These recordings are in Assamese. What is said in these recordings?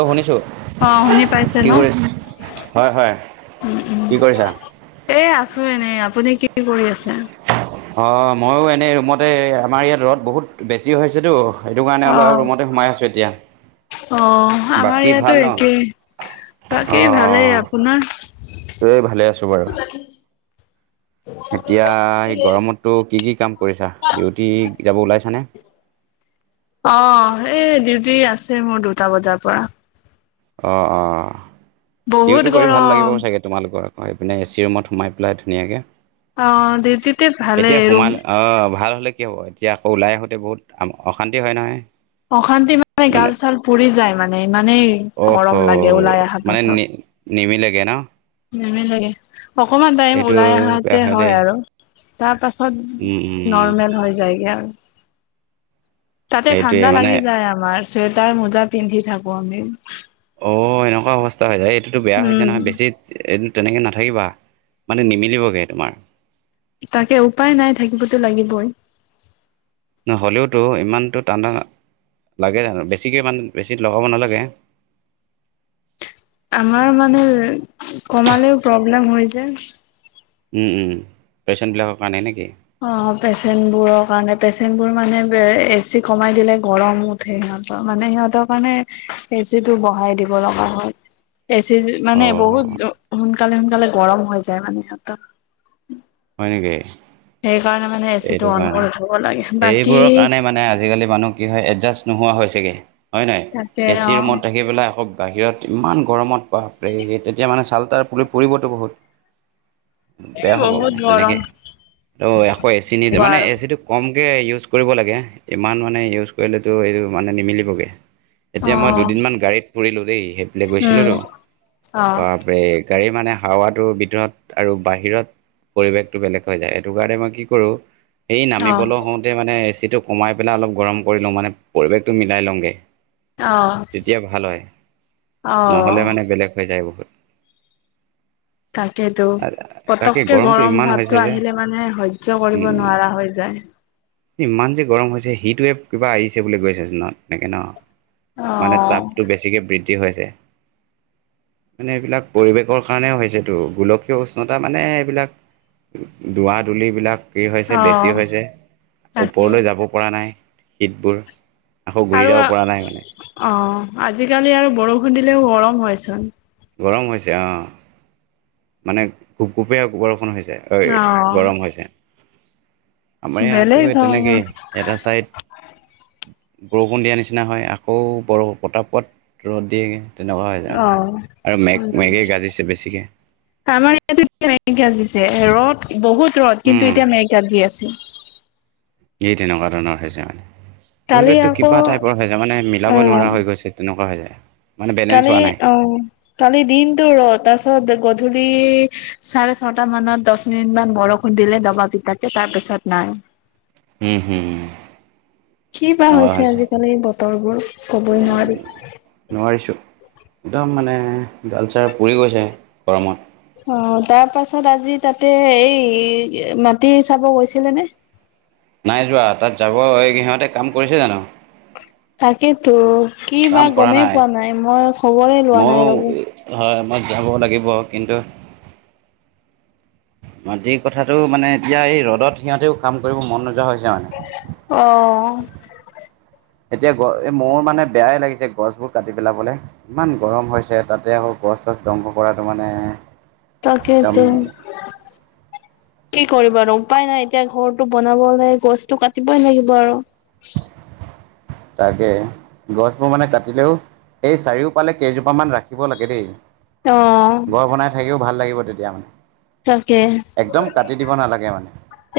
অ শুনিছোঁ অ শুনি পাইছে ন কি কৰি আছে হয় হয় কি কৰিছা এ, আছো এনেই আপুনি কি কৰি আছে। অঁ ময়ো এনেই ৰুমতে আমাৰ ইয়াত ৰ'দ বহুত বেছি হৈছেতো [unintelligible] সেইটো কাৰণে অ অলপ ৰুমতে সোমাই আছোঁ এতিয়া, অ আমাৰ বাকী ইয়াতো ভাল ন অ একেই বাকী ভালেই অ আপোনাৰ এই ভালে আছোঁ বাৰু এতিয়া সেই গৰমততো কি কি কাম কৰিছা ডিউটি কেতিয়াবা ওলাইছানে অ এই ডিউটি আছে মোৰ দুটা বজাৰ পৰা। অ অ বহুত ইউটো কৰি ভাল লাগিব গৰম চাগে তোমালোকৰ এ চি ৰুমত সোমাই পেলাই ধুনীয়াকৈ। অ, দিদী। এতিয়া সোমাল অ ভাল হ'লে কি হ'ব এতিয়া আকৌ ওলাই আহোঁতে বহুত অশান্তি হয় নহয় [unintelligible] অশান্তি মানে গাল চাল পুৰি যায় মানে ইমানেই গৰম লাগে ওলাই অহাৰ পাছত,। নিেমিিলাগে না [unintelligible] মেমেন লাগে অকমান টাইম ওলাই আহাতে বেয়া হয় দেই আৰু তাৰ পাছত উম উম নৰ্মেল হৈ যায়গৈ আৰু, তাতে এইটোৱে ঠাণ্ডা মানে লাগি যায় আমাৰ চুৱেটাৰ মোজা পিন্ধি থাকো আমি [unintelligible] অ' এনেকুৱা অৱস্থা হৈ যায়, এইটোতো বেয়া হৈছে উম নহয় বেছিত এইটো তেনেকৈ নাথাকিবা মানে নিমিলিবগৈ তোমাৰ তাকে উপায় নাই থাকিবতো লাগিবই নহয় হ'লেওতো ইমানটো টাণ্ডা লাগে জানো বেছিকৈ মানে বেছি লগাব নালাগে আমাৰ মানে কমালেও প্ৰব্লেম হৈ যে পেচণ্টবিলাকৰ কাৰণে নেকি, অ পেচেণ্ট বোৰৰ কাৰণে পেচেণ্ট বোৰ মানে এচি কমাই দিলে গৰমত সিহঁতৰ মানে সিহঁতৰ কাৰণে এচি টো বঢ়াই দিব লগা হয় এচি [unintelligible] অ মানে বহুত সোনকালে সোনকালে গৰম হৈ যায় মানে সিহঁতৰ। হয় নেকি। সেই কাৰণে মানে এ চি টো এইটো অন কাৰণে কৰি থব লাগে বাকী সেইবোৰৰ কাৰণে মানে আজিকালি মানুহ কি হয় এডজাষ্ট নোহোৱা হৈছেগে হয় নহয় তাকে এ অ চি ৰুমত থাকি পেলাই আকৌ বাহিৰত ইমান গৰমত বাপৰে তেতিয়া মানে চাল তাল পুৰি পৰিবতো বহুত এই বেয়া হ'ব বহুত মানে গৰম তেনেকে ত এশ এ চি নি হ'ব মানে আৰু [unintelligible] সেইটো কমকে ইউজ কৰিব লাগে ইমান মানে ইউজ কৰিলেতো এইটো মানে নিমিলিবগে। এতিয়া মই অ', দুদিনমান গাড়ীত ফুৰিলোঁ দেই, সেইবিলে গৈছিলোঁটো উম, অ', বা এ, গাড়ীৰ মানে হাৱাটো ভিতৰত আৰু বাহিৰত পৰিৱেশটো বেলেগ হৈ যায়। এইটো কাৰণে মই কি কৰো এই অ', নামিবলৈ হওঁতে মানে এচিটো সোমাই পেলাই অলপ গৰম কৰি লওঁ মানে পৰিৱেশটো মিলাই লওঁগৈ। অ', তেতিয়া ভাল হয় নহ'লে অ', মানে বেলেগ হৈ যায় বহুত। তাকেতো তাকে পতককে গৰমটো গৰম ইমান হৈছে ভাৱতটো যে আহিলে মানে হয় [unintelligible] সহ্য কৰিব উম। নোৱাৰা হৈ যায়। ইমান যে গৰম হৈছে সিটোৱে কিবা আহিছে বুলি গৈছে জোনত এনেকৈ ন [unintelligible] মানে অ', তাপটো বেছিকে বৃদ্ধি হৈছে। মানে এইবিলাক পৰিৱেশৰ কাৰণে হৈছেতো গোলকীয় উষ্ণতা মানে এইবিলাক দুৱ, দুল বিলাক কি হৈছে বেছি অ', হৈছে তাকে ওপৰলৈ যাব। পৰা নাই শীতবোৰ আকৌ ঘূৰি আৰু যাব পৰা নাই মানে অ, আজিকালি আৰু বৰষুণ দিলেও গৰম হয়চোন। গৰম হৈছে অ, মানে গোপ, গোপিয়া বৰষুণ দিছে। অ', গৰম হৈছে। আমাৰ বেলেগ ইয়াতো ধৰণৰ তেনেকেই এটা ছাইড। বৰষুণ দিয়া নিচিনা হয়, আকৌ বৰষুণ পতাপত পোৱাত ৰ'দ দিয়ে তেনেকুৱা হৈ যায়। অ'। আৰু মেগ, উম, মেগেই গাজিছে বেছিকৈ। মে গাজিছে ৰ'দ বহুত ৰ'দ কিন্তু উম, এতিয়া মেগাজি আছে। [inaudible] এই তেনেকুৱা ধৰণৰ হৈছে মানে কালি পৰিৱেশটো আকৌ কিবা টাইপৰ হৈছে মানে, মিলাব নোৱাৰা উম, হৈ গৈছে। তেনেকুৱা হৈ যায়। মানে বেলেঞ্চ কালি হোৱা নাই, অ, কালি দিনতো ৰ তাৰ পিছত গধূলি চাৰে ছটা মানত দহ মিনিট মান বৰষুণ দিলে দবা পিতা তাৰপিছত নাই। হম, হম কি বা তেনেকুৱা হৈছে আজিকালি ব বঁতৰবোৰ ক'বই হৈছে। নোৱাৰি। নোৱাৰিছোঁ, একদম মানে গালচাৰ পৰি গৈছে গৰমত। অ, তাৰ পাছত আজি তাতে এই মাটি চাব গৈছিলে নে? নাই যোৱা তাত যাব এই সিহঁতে কাম কৰিছে জানো। তাকেতো কি বা কাম কৰা গমেই পোৱা নাই মই। খবৰে লোৱা নাই ময়ো, ৰ'ব। হয় মই যাব লাগিব কিন্তু মাটিৰ কথাটো মানে এতিয়া এই ৰ'দত সিহঁতেও কাম কৰিব মন নোযোৱা হৈছে মানে। অ'। এতিয়া গ, মোৰ মানে বেয়াই লাগিছে গছবোৰ কাটি পেলাবলৈ। ইমান গৰম হৈছে। তাতে আকৌ গছ, চছ ধ্বংস কৰাটো মানে একদম তাকেইটো। কি কৰিবনো উপায় নাই। এতিয়া ঘৰটো বনাব হলে গছতটো কাটিবই লাগিব আৰু। তাকে গছবোৰ মানে কাটিলেও। এই চাৰিওফালে কেইজোপামান ৰাখিব লাগে দেই। অ'। ঘৰ বনাই থাকিও ভাল লাগিব তেতিয়া মানে তাকে। একদম কাটি দিব নালাগে মানে।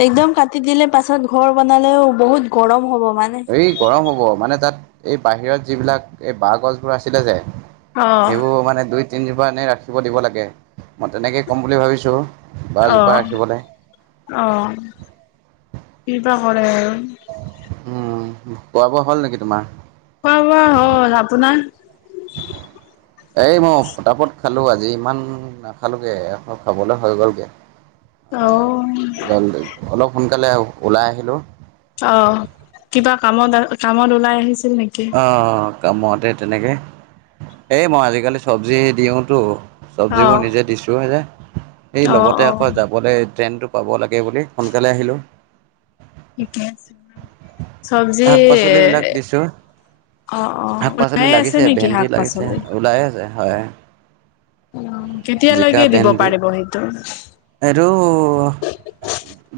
একদম কাটি দিলে পাছত ঘৰ বনালেও বহুত গৰম হ'ব মানে এই গৰম হ'ব, মানে তাত এই বাহিৰত যিবিলাক এই বাঁহ গছবোৰ আছিলে যে অ', সেইবোৰ মানে দুই, তিনজোপা এনে ৰাখিব দিব লাগে। মই তেনেকে ক'ম বুলি ভাবিছো। আহ, আহ, কিবা কৰে আৰু। উম, খোৱা, বোৱা হ'ল নেকি তোমাৰ? খোৱা, বোৱা হ'ল আপোনাৰ? এই মই ফতাপট খালো আজি, ইমান নাখালোগেৌ খাবলৈ হৈ গ'লগৈ। মানে অ', জল অলপ সোনকালে ওলাই আহিলোঁ। অ', কিবা কামত আ কামত ওলাই আহিছিল নেকি? অ', কামতে তেনেকে এই মই আজিকালি চব্জিহে দিওতো অ', [unintelligible] এই অ', লগতে অ', আকৌ যাবলৈ ট্ৰেইনটোক পাব লাগে বুলি সোনকালে আহিলোঁ। [unintelligible] শাক পাচলিবিলাক দিছোঁ অ', শাক পাচলি ওলাই আছে লাগিছে নেকি ভেন্দি লাগিছে শাক-পাচলি ওলাই আছে হয়। জিকা কেতিয়ালৈকে দিব ভেন্দি পাৰিব সেইটো এইটো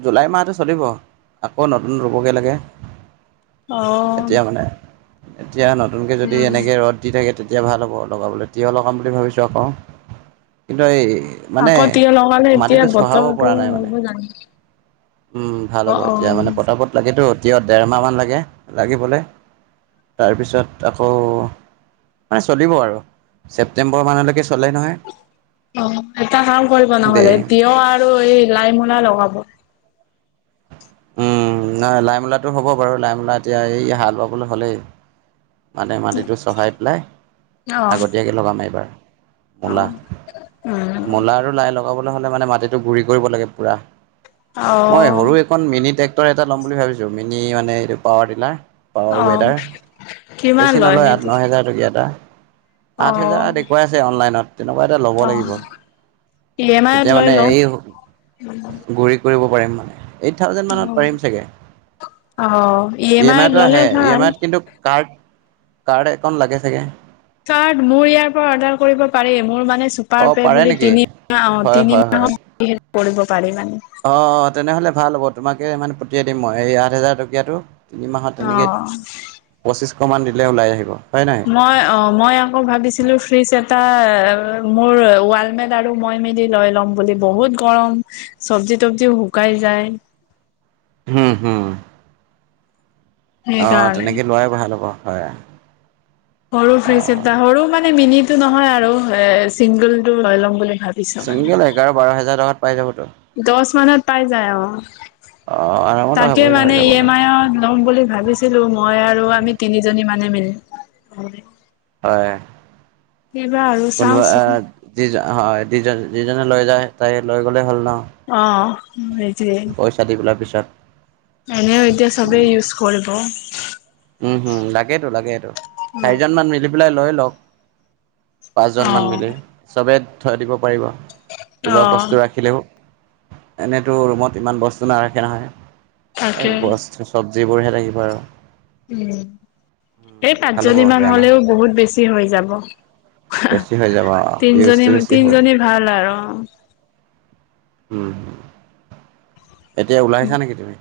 জুলাই মাহটো চলিব, আকৌ নতুন ৰু'বগৈ লাগে। এতিয়া অ', মানে এতিয়া নতুনকে যদি উম, এনেকে ৰ'দ [unintelligible] তেতিয়া ভাল হ'ব লগাবলৈ তিয় লগাম বুলি ভাবিছোঁ আকৌ, কিন্তু এই মানে, আকৌ মাটিটো চহাব পৰা নাই মানে। নাই উম, ভাল হ'ব এতিয়া মানে পতাপত লাগেতো এতিয়া দেৰমাহ মান লাগে, লাগিবলে। তাৰপিছত, আকৌ মানে চলিব আৰু, ছেপটেম্বৰ মানলৈকে চলে নহয় অ', টা কাম কৰিব দে নহলে, তিয়হ আৰু এই লাই মূলা লগাব উম, নহয় লাই মূলাটো হ'ব বাৰু লাই মূলা এতিয়া এই হাল বাবলৈ হ'লেই। মানে, মাটিটো চহাই পেলাই, অ আগতীয়াকৈ লগাম এইবাৰ মূলা, উম মূলা আৰু লাই লগাবলৈ হ'লে মানে মাটিটো গুৰি কৰিব লাগে পুৰা। অ মই সৰু এখন মিনি ট্ৰেক্টৰ এটা ল'ম বুলি ভাবিছো মিনি মানে [unintelligible] পাৱাৰ অ ৱেডাৰ কিমান বেছি লয় নলয় আঠ সেইটো ন হেজাৰ [unintelligible] অ আঠ হেজাৰ দেখুৱাই আছে অনলাইনত তেনেকুৱা এটা ল'ব অ লাগিব। ই এম আইত তেতিয়া লৈ মানে লওঁ এই গুৰি কৰিব পাৰিম মানে এইট থাউজেণ্ড মানত পাৰিম চাগে অ ই এম আইত আইতটো ল'লে আহে ই এম ভাল আইত কিন্তু কাৰ্ড কাৰ্ড একখন লাগে চাগে চাৰ্ট মোৰ ইয়াৰ পৰা অৰ্ডাৰ কৰিব পাৰি মোৰ মানে চু অ পাৰ পে পাৰে বুলি নেকি তিনি অ', হয় তিনি হয় হয় মাহত হেল্প কৰিব পাৰে মানে অ', তেনেহ'লে ভাল হ'ব তোমাকে মানে পঠিয়াই দিম মই এই আঠ হাজাৰ টকীয়াাতটো। এইমাহত তেনেকৈ অ পঁচিছশমান দিলে ওলাই আহিব হয় নাই মই, অ', মই আকৌ ভাবিছো ছিলো ফ্ৰিজ এটা মোৰ ৱালমেট আৰু মই মেলি লৈ ল'ম বুলি, বহুত গৰম চব্জি তবজি শুকাই যায় হম, হম, আহ সেইকাৰণে তেনেকে লোৱাই ভাল হ'ব হয় সৰু অ ফ্ৰিজ এটা সৰু মানে, মিনি টো নহয় আৰু এ চিংগল টো লৈ লম বুলি ভাবো চিংগল এঘাৰ বাৰ হাজাৰ টকাত পাই যাবতো দশ মানত পাই যায় অ। অ আৰামত তাকে হৈ হৈ মানে যাব ই এ ন মাইয়ত ল'ম বুলি ভাবিছ ছিলো মই আৰু আমি তিনিজনী মানে মিলি। হয়। সেইবাৰ আৰু কোনোবা আ, চাওচোন যিজ হয় যিজন যিজনে লৈ যায় তাইয়ে লৈ গ'লে হ'ল ন। অ, সেইটোয়ে। পইচা দি পেলাৰ পিছত এনেও এতিয়া চবে ইউজ কৰিব। উম, হম লাগেটো লাগেটো, চাৰিজন মান মিলি পেলাই লৈ লওক। পাঁচজন মান অ মিলি চবে থৈ দিব পাৰিব কিবা অ', বস্তু ৰাখিলেও, এনেইতো ৰুমত ইমান বস্তু নাৰাখে নহয়। তাকে এই বস্তু চব্জিবোৰ হে লাগিব আৰু। উম এই ভাল হ'ব পাঁচজনী মান বেয়া নহ'ব হ'লেও বহুত বেছি হৈ যাব। বেছি হৈ যাব তিনিজনী ইউজটো বেছি হ'ব। তিনিজনী ভাল আৰু অ। উম এতিয়া ওলাইছা নেকি তুমি?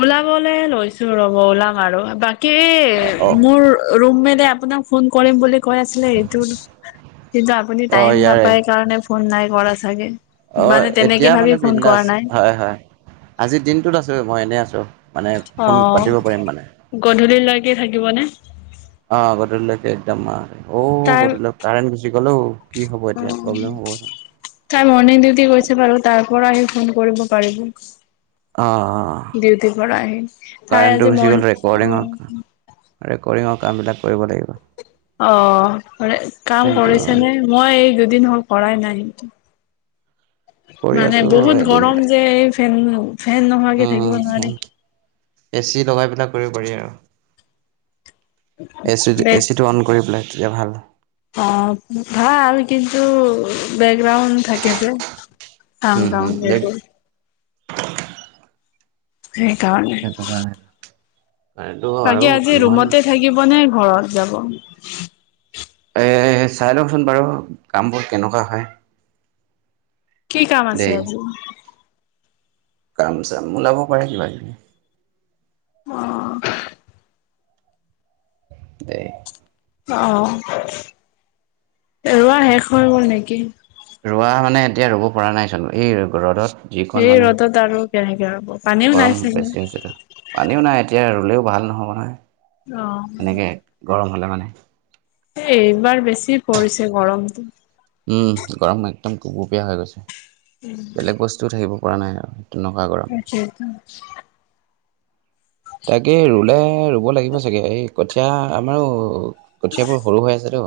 ওলাবলে লৈছো ৰ'ব ওলাম আৰু, বাকী অ অ মোৰ ৰুম মেডে আপোনাক ফোন কৰিম বুলি কৈ আছিলে এইটো, কিন্তু আ আপুনি অ টাইম ইয়াৰে। নাপায় কাৰণে ফোন নাই কৰা চাগে। অ মানে তেনেকে এতিয়া ভাবি মানে ফোন কৰা বিন্দাস, নাই হয় হয়। আজিৰ দিনটোত আছোঁ মই এনেই আছোঁ, মানে ফোন অ', পাতিব পাৰিম মানে। গধূলিলৈকে থাকিব নে? অ গধূলিলৈকে একদম অ। অ তাই বধল কাৰেণ্ট গুচি গ'লও, কি হ'ব অ', এতিয়া? প্ৰব্লেম হ'ব। তাই মৰ্ণিং ডিউটি গৈছে বাৰু তাৰ পৰা আহি ফোন কৰিব পাৰিব। অ দেউতি পৰা আহি, তাই কাৰেণ্টটো আজি গুচি মন, গ'ল উম ৰেকৰ্ডিঙৰ উম। ৰেকৰ্ডিঙৰ কাম বিলাক কৰিব লাগিব। অ ৰে কাম কিন্তু কৰিছে নে? মই এই দুদিন হ'ল কৰাই নাই। কৰি মানে আছো বহুত এদিন গৰম যে এই ফেন ফেন নোহোৱাকে থাকিব উম নোৱাৰি হুম এ চি লগাই পেলাই কৰিব পাৰি আৰু। এচি বেগ এচি টো অন কৰি পেলাই তেতিয়া ভাল। অ ভাল আৰু কিন্তু বেকগ্ৰাউণ্ড থাকে যে। উম হুম দেক [unintelligible] সেই কাৰণে মানে টো বাকী আৰু আজি কিমান ৰুমতে থাকিব নে ঘৰত যাব? এই চাই লংচোন বাৰু কামবোৰ কেনেকুৱা হয়। কি কাম আছে দেই আজি? কাম-চাম ওলাব পাৰে কিবা কিবি। অহ। দেই অ ৰোৱা শেষ হৈ গ'ল নেকি? ৰুৱা মানে এতিয়া ৰুব পৰা নাই চোন, এই ৰ'দত। যিকণ এই মানে, ৰ'দত আৰু কেনেকে হ'ব পানীও নাই গৰম চাগে বেছি হৈছেতো। পানীও নাই এতিয়া ৰুলেও ভাল নহ'ব নহয়, অ এনেকে গৰম হ'লে মানে এই এইবাৰ বেছি পৰিছে গৰমটো। উম গৰম একদম গুৱ গুপিয়া হৈ গৈছে, বেলেগ বস্তুও থাকিব পৰা নাই আৰু। নহয় বাৰু। তাকেইতো [unintelligible] তাকে ৰুলে ৰুব লাগিব চাগে, এই কঠীয়া আমাৰো কঠিয়াবোৰ সৰু হৈ আছেটো।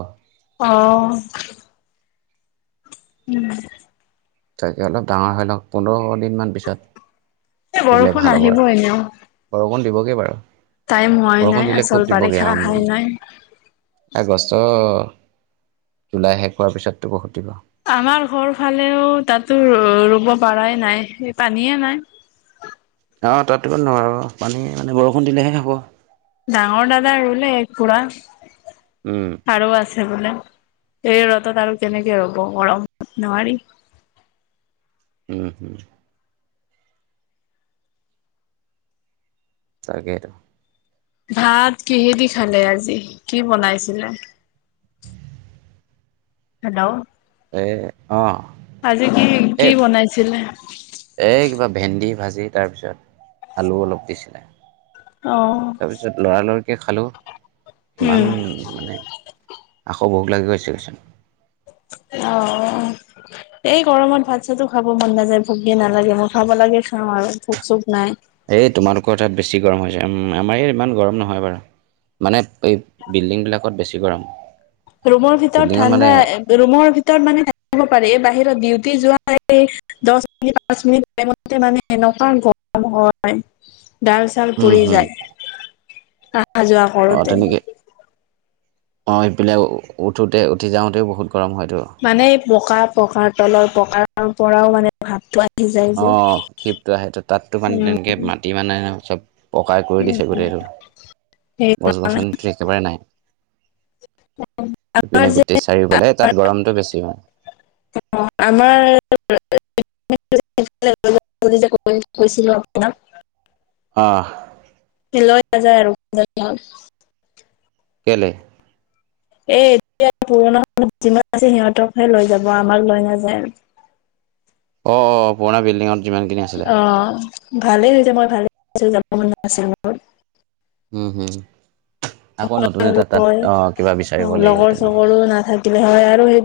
অ। [unintelligible] তাকে অলপ ডাঙৰ হয় লওক, পোন্ধৰ দিনমান পিছত, এ ৰুলে বৰষুণ ভাল হ'ব আহিব আৰু। এনেও বৰষুণ দিবগে বাৰু। টাইম হোৱাই বৰষুণ নাই, দিলে খুব আচল দিবগে বাৰিষা আৰু আহাই নাই। আগষ্ট, জুলাই শেষ হোৱাৰ পিছত [unintelligible] আমাৰ ঘৰ ফালেও তাতো ৰু'ব পৰাই নাই, সেই পানীয়ে নাই। অঁ তাত দিব নোৱাৰোঁ আৰু পানী মানে বৰষুণ দিলেহে হ'ব। ডাঙৰ দাদা ৰুলে একপুৰা। উম। আৰু আছে বোলে এই ৰ'দত আৰু কেনেকে ৰুব গৰম নোৱাৰি উম হুম তাকেইটো। ভাত কিহেদি খালে আজি কি বনাইছিলে? হেল্ল'! এ অ আজি কি এই কি বনাইছিলে এই কিবা ভেন্দি ভাজি, তাৰপিছত আলু অলপ দিছিলে। অ'। লৰালৰিকৈ খালেও ইমান উম মানে আকৌ ভোক লাগি গৈছেচোন অ'। এই গৰমত ভাত চাতো খাব মন নাযায়, ভোগে নালাগে মই খাব লাগে খাওঁ আৰু ভোক চোক নাই। এই তোমালোকৰ তাত বেছি গৰম হৈছে, উ আমাৰ ইয়াত ইমান গৰম নহয় বাৰু। মানে এই বিল্ডিং বিলাকত বেছি গৰম। ৰুমৰ ভিতৰত বিল্ডিঙত ঠাণ্ডা, মানে ৰুমৰ ভিতৰত মানে পাৰে বাহিৰত ডিউটি যোৱা। দ মিনিট পাঁচ মিনিট টাইমতে মানে এনেকুৱা গৰম হয় তাৰি,। ছাল উম জ্বলি হুম যায়। অহা যোৱা অঁ কৰোতে। তেনেকৈ অঁ ইফালে উঠোতে উঠি যাওঁতেও বহুত গৰম হয়তো মানে পকা পকাৰ তলৰ পকাৰ পৰাও মানে প্ৰ ভাৱটো আহি যায়,। অ, যে শিপটো আহেটো তাতো মানে উম। তেনেকে মাটি মানে চব। পকাই কৰি দিছে গোটেইটো গছ সেইকাৰণে গছনিটো একেবাৰেই নাই আমাৰ ইপিনে গোটেই চাৰিও ফালে তাত গৰমটো বেছি হয়,। অ আমাৰ কৈছিলো আপোনাক অ হ লৈ নাযায় আৰু। কেলে'। এ এতিয়া পুৰণা যিমান আছে সিহঁতকহে লৈ যাব আমাক লৈ নাযায় আৰু অ, অ পুৰণা বিল্ডিংত অ, ভালেই হৈছে মই ভালে পাইছো যাব মন নাছিল ম উম, হুম আকৌ নতুন এটা তাত হয় অ কিবা বিচাৰিব লাগিব লগৰ তেনেকুৱা। চগৰো নাথাকিলে হয় আৰু হেইটো